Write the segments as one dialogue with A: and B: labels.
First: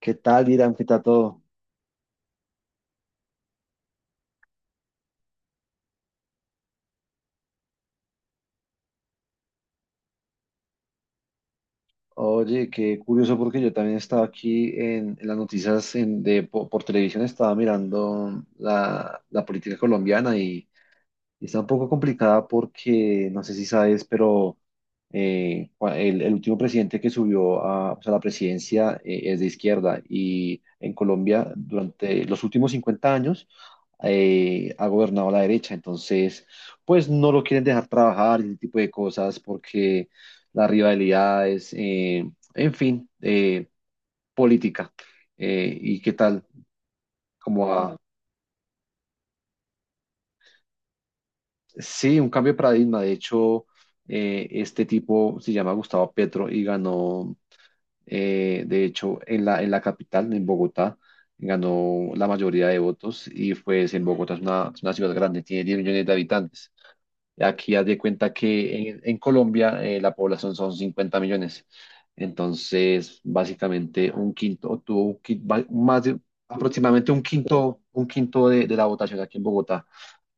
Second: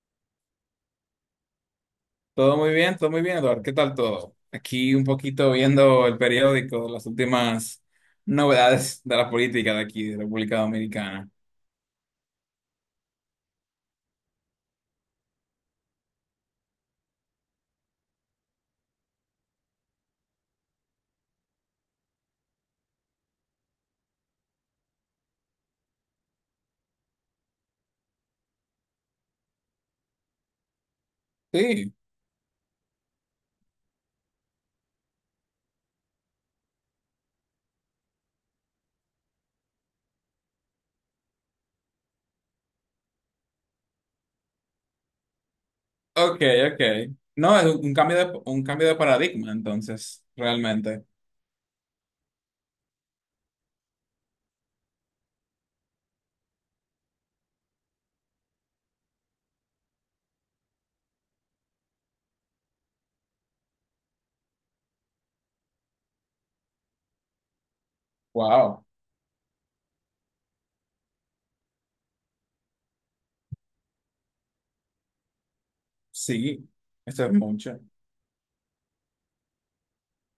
A: ¿Qué tal, Irán? ¿Qué tal todo?
B: Todo muy bien, Eduardo. ¿Qué tal todo? Aquí un poquito viendo el periódico, las últimas novedades de la política de aquí, de República Dominicana.
A: Oye, qué curioso porque yo también estaba aquí en las noticias por televisión. Estaba mirando la política colombiana y está un poco complicada porque, no sé si sabes, pero el último presidente que subió a, pues, a la presidencia es de izquierda, y en Colombia
B: Sí,
A: durante los últimos 50 años ha gobernado la derecha. Entonces pues no lo quieren dejar trabajar y ese tipo de cosas porque las rivalidades, en fin, eh, política. ¿y qué
B: ok,
A: tal?
B: ok. No, es
A: Como
B: un
A: a-
B: cambio de, un cambio de paradigma, entonces, realmente.
A: sí, un cambio de paradigma. De hecho, este tipo se llama Gustavo Petro y ganó, de hecho, en la capital, en Bogotá, ganó la mayoría de votos, y pues en Bogotá es una ciudad grande, tiene 10 millones de habitantes. Aquí haz de cuenta
B: Wow,
A: que en Colombia la población son 50 millones. Entonces, básicamente un quinto, o tuvo un
B: sí,
A: aproximadamente
B: eso es mucho.
A: un quinto de la votación aquí en Bogotá.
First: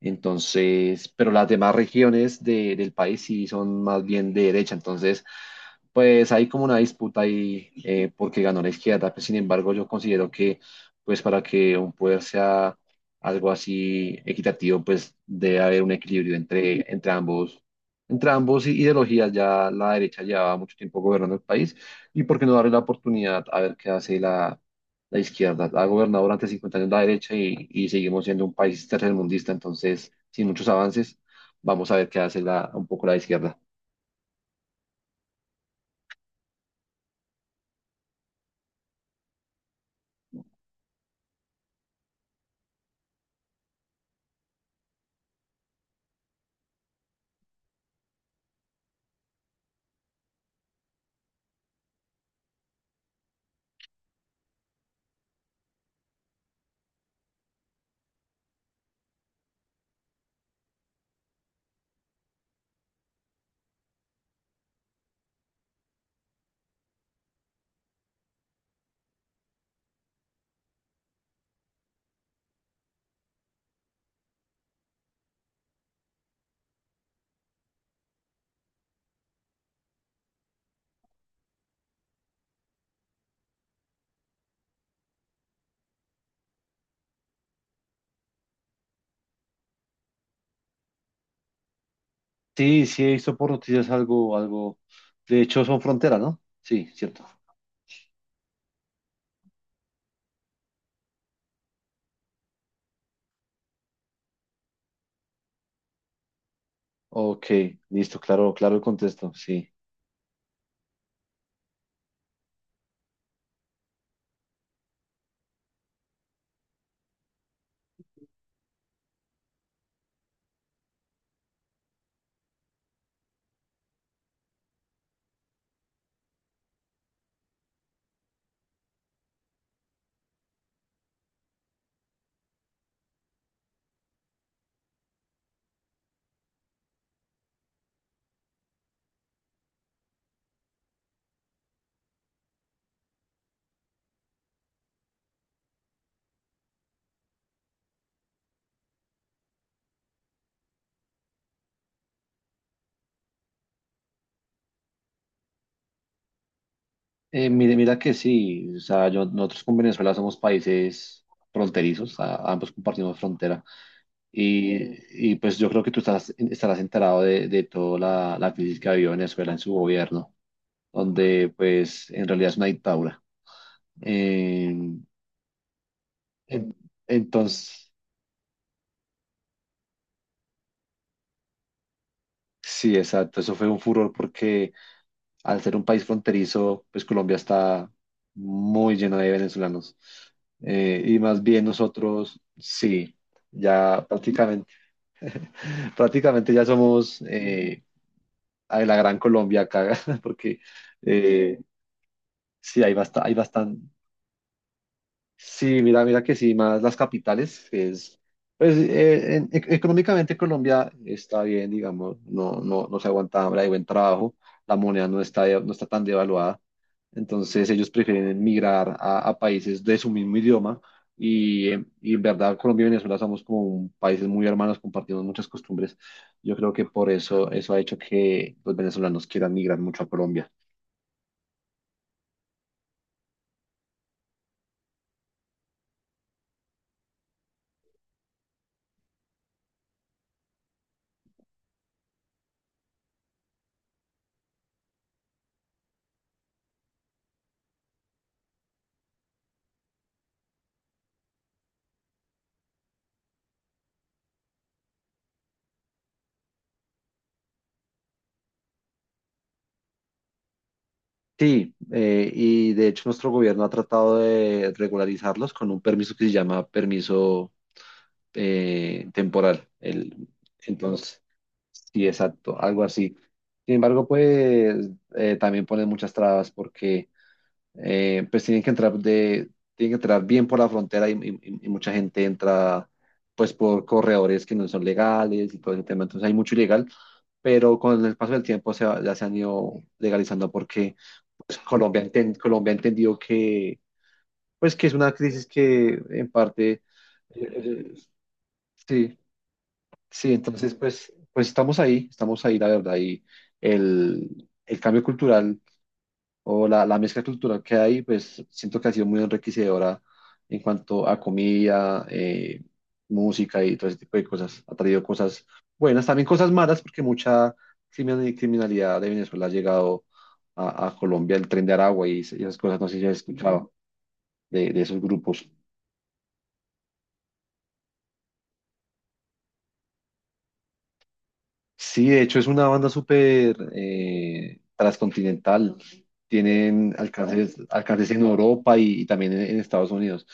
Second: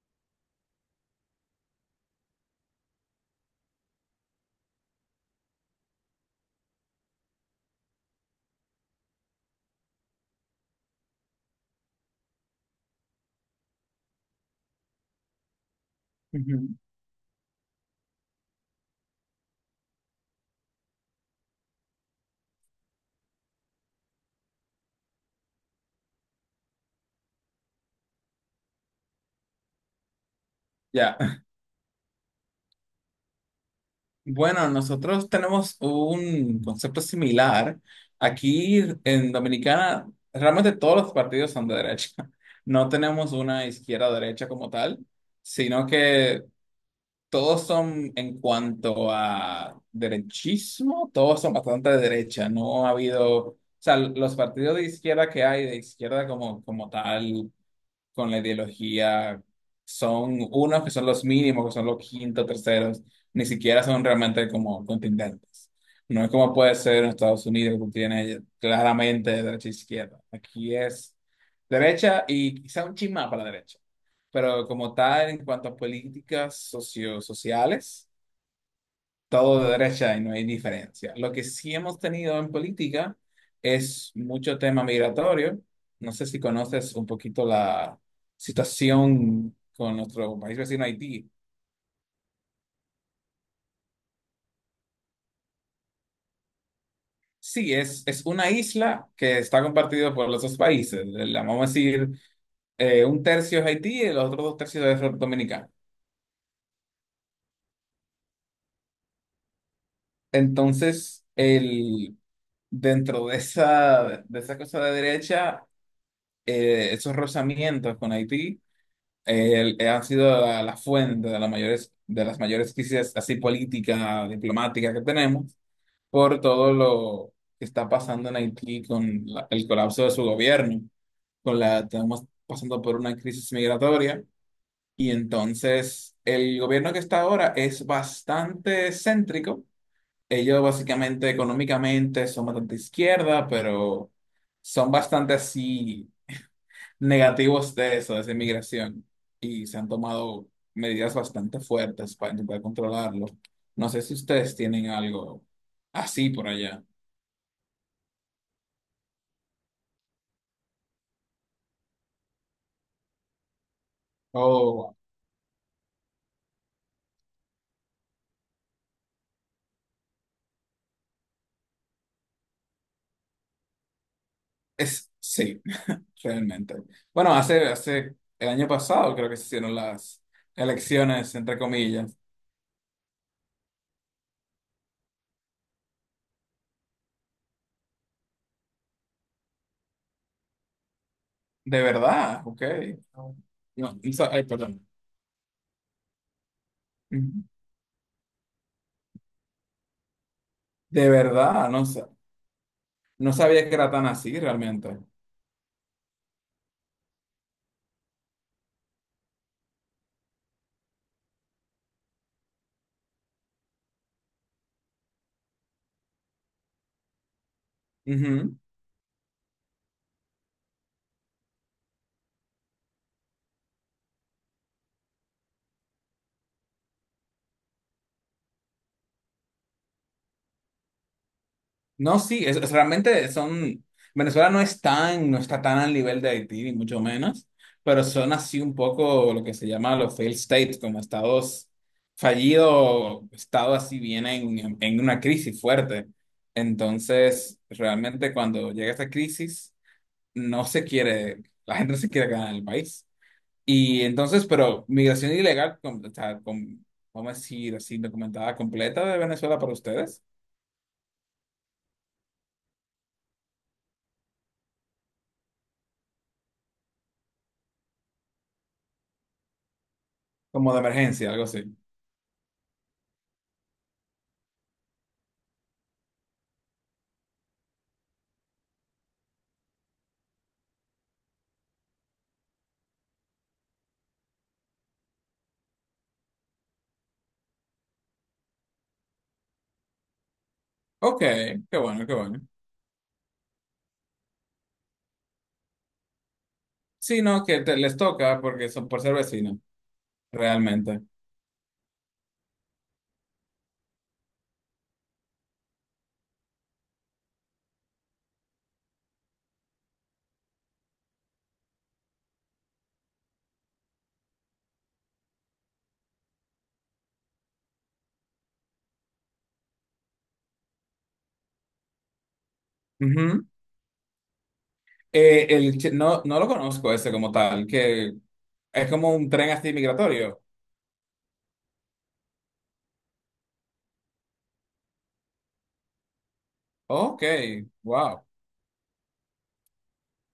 A: Entonces, pero las demás regiones del país sí son más bien de derecha. Entonces, pues hay como una disputa ahí porque ganó la izquierda. Pues, sin embargo, yo considero que, pues para que un poder sea algo así equitativo, pues debe haber un equilibrio
B: Ujú.
A: entre ambos, entre ambos ideologías. Ya la derecha llevaba mucho tiempo gobernando el país, y por qué no darle la oportunidad a ver qué hace. La izquierda ha gobernado durante 50 años la derecha, y seguimos siendo un país tercermundista, entonces, sin muchos
B: Ya.
A: avances. Vamos a ver qué hace la, un poco la izquierda.
B: Bueno, nosotros tenemos un concepto similar. Aquí en Dominicana, realmente todos los partidos son de derecha. No tenemos una izquierda o derecha como tal, sino que todos son en cuanto a derechismo, todos son bastante de derecha. No ha habido, o sea, los partidos de izquierda que hay, de izquierda como, como tal con la ideología son unos que son los mínimos, que son los quintos, terceros, ni siquiera son realmente como contendentes. No es como puede ser en Estados Unidos, que tiene claramente derecha e izquierda. Aquí es derecha y quizá un chin más para la derecha. Pero como tal, en cuanto a políticas socio sociales, todo de derecha y no hay diferencia. Lo que sí hemos tenido en política es mucho tema migratorio. No sé si conoces un poquito la situación con nuestro país vecino Haití.
A: Sí, sí, he visto por noticias algo, algo. De hecho, son fronteras, ¿no? Sí, cierto.
B: Sí, es una isla que está compartida por los dos países. La vamos a decir, un tercio es Haití y los otros dos tercios es Dominicana.
A: Ok, listo, claro, claro el contexto, sí.
B: Entonces, el, dentro de esa cosa de derecha, esos rozamientos con Haití el- ha sido la, la fuente de las mayores crisis así política, diplomática que tenemos por todo lo que está pasando en Haití con el colapso de su gobierno, con la estamos pasando por una crisis migratoria y entonces el gobierno que está ahora es bastante céntrico. Ellos básicamente económicamente son bastante izquierda, pero son bastante así negativos de eso, de esa inmigración, y se han tomado medidas bastante fuertes para intentar controlarlo. No sé si ustedes tienen algo así por allá.
A: Mira, que sí, o sea, nosotros con Venezuela somos países fronterizos, ambos compartimos frontera.
B: O
A: Y pues yo creo que tú estás, estarás enterado de toda la crisis que ha habido Venezuela en su gobierno, donde pues en realidad es una dictadura. En-
B: es, sí,
A: en-
B: realmente. Bueno, hace,
A: entonces,
B: hace el año pasado creo que se hicieron las elecciones, entre comillas.
A: sí, exacto, eso fue un furor porque al ser un país fronterizo, pues Colombia está muy llena de venezolanos. Y más bien
B: De
A: nosotros,
B: verdad, ok.
A: sí,
B: No,
A: ya
B: ay,
A: prácticamente,
B: perdón.
A: prácticamente ya somos
B: Ujú.
A: a la Gran Colombia acá, porque
B: De
A: eh,
B: verdad, no,
A: sí, hay, bastante
B: no
A: hay.
B: sabía que era tan así realmente.
A: Sí, mira, mira que sí, más las capitales que es, pues económicamente Colombia está bien, digamos, no se aguanta hambre, hay buen trabajo, la moneda no está, no está tan devaluada. Entonces ellos prefieren migrar a países de su mismo idioma, y en verdad Colombia y Venezuela somos como países muy hermanos, compartimos muchas costumbres. Yo creo que por eso eso ha hecho que los venezolanos quieran migrar mucho a Colombia.
B: No, sí, realmente son, Venezuela no es tan, no está tan al nivel de Haití, ni mucho menos, pero son así un poco lo que se llama los failed states, como estados fallidos, estados así vienen en una crisis fuerte. Entonces, realmente cuando llega esta crisis, no se quiere, la gente no se quiere quedar en el país. Y entonces, pero migración ilegal, con, o sea, con, vamos a decir así, documentada completa de Venezuela para ustedes,
A: Sí, y de hecho nuestro gobierno ha tratado de regularizarlos con un permiso que se llama permiso temporal. El,
B: como de
A: entonces,
B: emergencia, algo así.
A: sí, exacto, algo así. Sin embargo, pues también ponen muchas trabas porque pues tienen que entrar de, tienen que entrar bien por la frontera, y y- mucha gente entra pues por corredores que no son legales y todo ese tema. Entonces hay mucho ilegal, pero con el paso del tiempo ya se han ido legalizando porque
B: Ok, qué
A: Colombia,
B: bueno, qué bueno.
A: Colombia entendió que, pues, que es una crisis que en parte,
B: Sí, no, que te-
A: eh,
B: les toca porque son por ser
A: sí,
B: vecinos,
A: sí, entonces,
B: realmente.
A: pues, pues estamos ahí, la verdad. Y el cambio cultural o la mezcla cultural que hay, pues, siento que ha sido muy enriquecedora en cuanto a comida, música y todo ese tipo de cosas. Ha traído cosas buenas, también cosas malas, porque mucha criminalidad de Venezuela ha llegado a Colombia, el tren de Aragua y, esas cosas, no sé si has
B: Ujú.
A: escuchado de esos grupos.
B: No, no lo conozco ese como tal, que es como un tren así migratorio.
A: Sí, de hecho es una banda súper transcontinental. Tienen
B: Ok,
A: alcances, alcances en
B: wow,
A: Europa, y también en Estados Unidos.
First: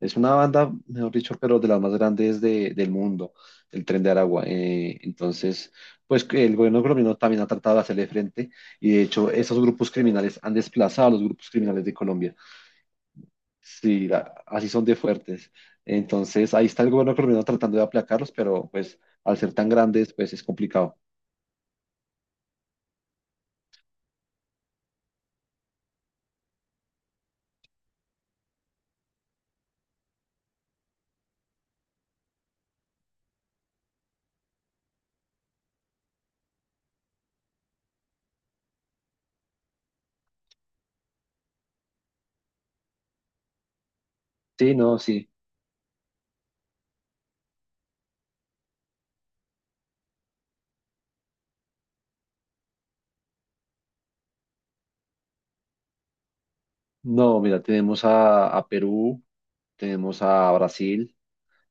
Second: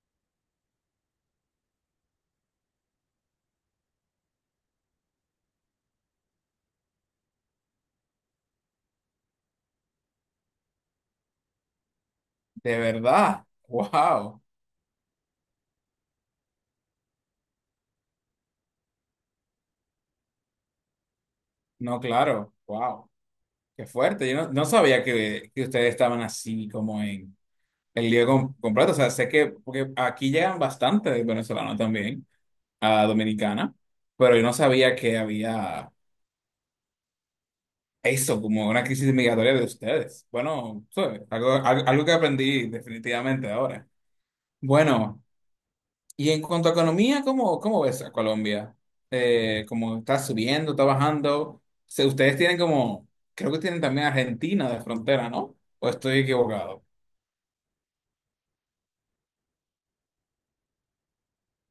A: Es una banda, mejor dicho, pero de las más grandes del mundo, el Tren de Aragua. Entonces, pues que el gobierno colombiano también ha tratado de hacerle frente, y de hecho esos grupos criminales han desplazado a los grupos criminales de Colombia.
B: de verdad,
A: Sí,
B: wow.
A: así son de fuertes. Entonces, ahí está el gobierno colombiano tratando de aplacarlos, pero pues al ser tan grandes, pues es complicado.
B: No, claro, wow, qué fuerte. Yo no sabía que ustedes estaban así como en el lío completo. O sea, sé que porque aquí llegan bastantes venezolanos también a Dominicana, pero yo no sabía que había. Eso, como una crisis migratoria de ustedes. Bueno, ¿sabes? Algo, al- algo que aprendí definitivamente ahora.
A: Sí, no,
B: Bueno,
A: sí.
B: y en cuanto a economía, ¿cómo ves a Colombia? ¿Cómo está subiendo, está bajando? Se- ustedes tienen como, creo que tienen también Argentina de frontera, ¿no? ¿O estoy equivocado?
A: No, mira, tenemos a Perú, tenemos a Brasil,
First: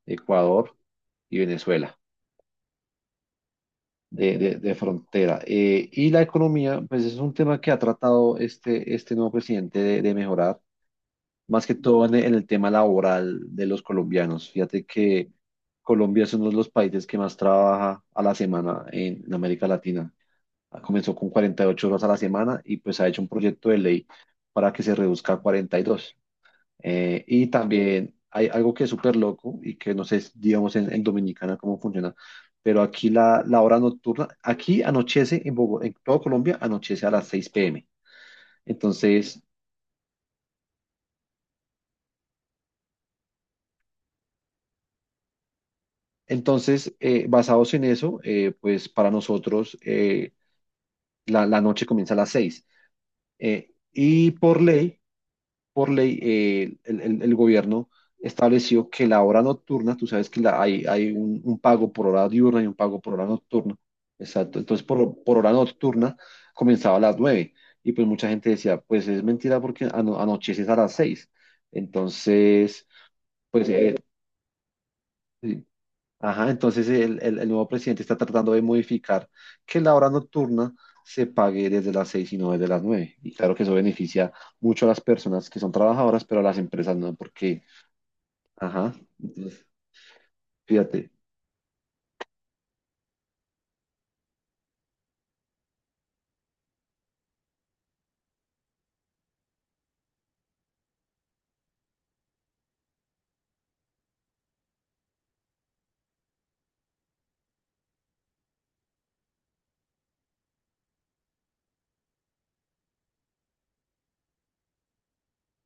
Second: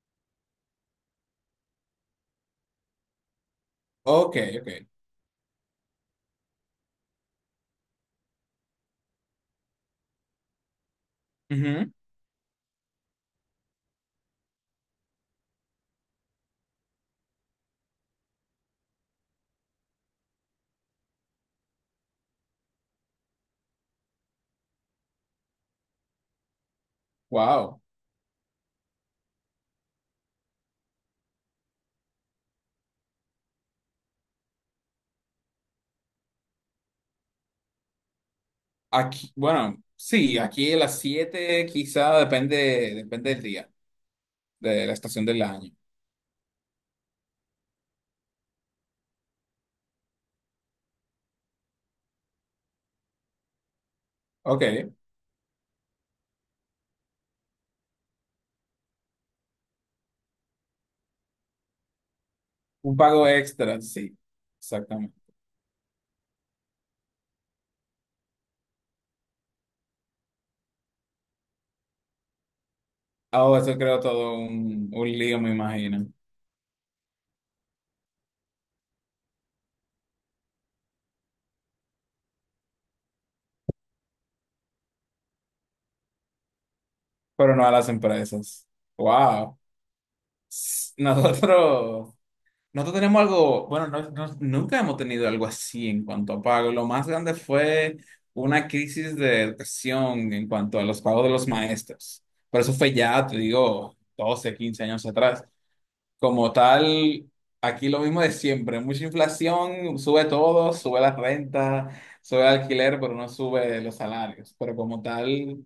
A: Ecuador y Venezuela
B: Ok,
A: de, de
B: ok.
A: frontera. Y la economía, pues es un tema que ha tratado este, este nuevo presidente de mejorar, más que todo en el tema laboral de los colombianos. Fíjate que Colombia es uno de los países que más trabaja a la semana en América Latina. Ah, comenzó con 48 horas a la semana y pues ha hecho un proyecto de ley para que se reduzca a 42. Y
B: Wow.
A: también hay algo que es súper loco y que no sé, digamos, en Dominicana cómo funciona, pero aquí la hora nocturna, aquí anochece en Bogotá, en todo Colombia anochece a las 6 p.m.
B: Aquí,
A: Entonces,
B: bueno, sí, aquí a las 7 quizá depende, depende del día, de la estación del año.
A: Entonces, basados en eso, pues para nosotros la noche comienza a las 6. Y
B: Ok,
A: por ley, el gobierno estableció que la hora nocturna, tú sabes que hay, hay un pago por hora diurna y un
B: un
A: pago por hora
B: pago
A: nocturna.
B: extra, sí,
A: Exacto. Entonces,
B: exactamente.
A: por hora nocturna comenzaba a las 9. Y pues mucha gente decía, pues es mentira porque anocheces a las 6. Entonces,
B: Oh,
A: pues...
B: eso
A: eh,
B: creo todo un lío, me
A: sí,
B: imagino.
A: ajá, entonces el, el nuevo presidente está tratando de modificar que la hora nocturna se pague desde las 6 y no desde las 9. Y claro que eso beneficia mucho a las personas que son trabajadoras, pero a las empresas no,
B: Pero
A: porque,
B: no a las empresas.
A: ajá,
B: Wow.
A: entonces,
B: S-
A: fíjate.
B: Nosotros tenemos algo, bueno, nunca hemos tenido algo así en cuanto a pago. Lo más grande fue una crisis de educación en cuanto a los pagos de los maestros. Pero eso fue ya, te digo, 12, 15 años atrás. Como tal, aquí lo mismo de siempre, mucha inflación, sube todo, sube la renta, sube el alquiler, pero no sube los salarios. Pero como tal,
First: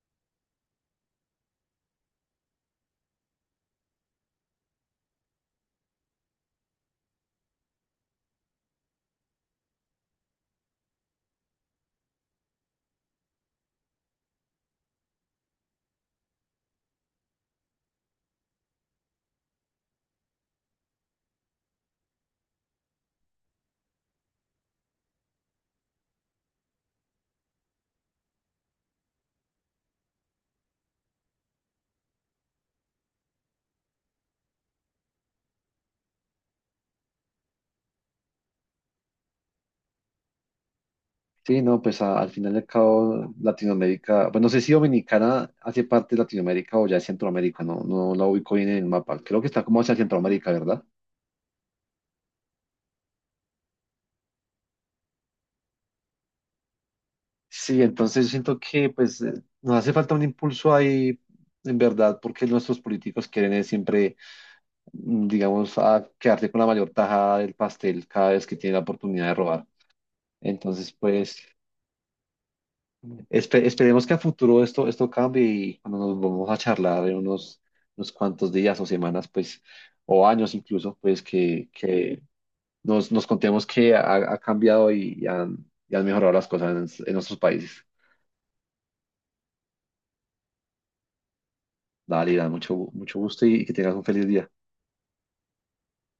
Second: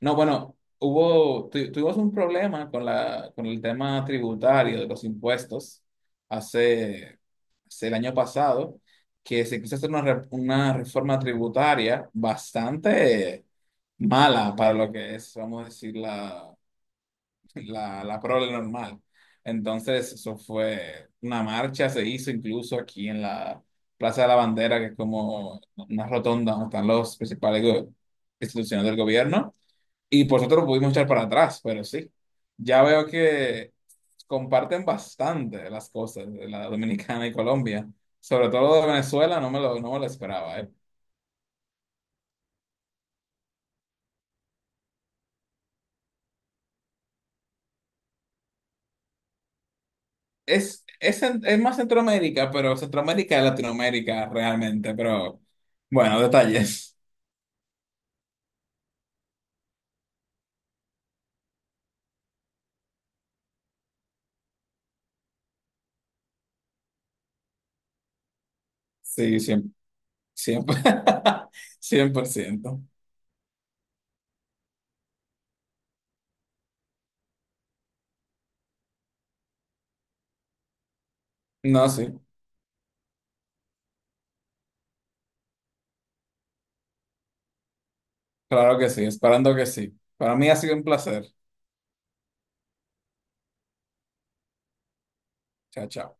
B: no, bueno, hubo, tuvimos un problema con la, con el tema tributario de los impuestos hace, hace el año pasado, que se quiso hacer una reforma tributaria bastante mala para lo que es, vamos a decir, la prole normal. Entonces, eso fue una marcha, se hizo incluso aquí en la Plaza de la Bandera, que es como una rotonda donde están los principales go- instituciones del gobierno, y por nosotros pudimos echar para atrás, pero sí, ya veo que comparten bastante las cosas de la Dominicana y Colombia, sobre todo de Venezuela, no me lo esperaba, ¿eh?
A: Sí, no, pues al final y al cabo Latinoamérica, pues no sé si Dominicana hace parte de Latinoamérica o ya es Centroamérica, no, no la ubico bien en el mapa. Creo que está como hacia Centroamérica, ¿verdad?
B: Es es más Centroamérica, pero Centroamérica es Latinoamérica realmente, pero bueno, detalles.
A: Sí, entonces yo siento que pues nos hace falta un impulso ahí, en verdad, porque nuestros políticos quieren es siempre, digamos, a quedarse con la mayor tajada del pastel cada vez que tienen la oportunidad de
B: Sí,
A: robar.
B: siempre, siempre,
A: Entonces, pues
B: 100%.
A: esperemos que a futuro esto, esto cambie, y cuando nos vamos a charlar en unos, unos cuantos días o semanas, pues, o años incluso, pues
B: No, sí,
A: que nos, nos contemos que ha, ha cambiado y han mejorado las cosas en nuestros países.
B: claro que sí, esperando que sí. Para mí ha sido un placer.
A: Dale, Iván, mucho, mucho gusto, y que tengas un feliz día.
B: Chao, chao.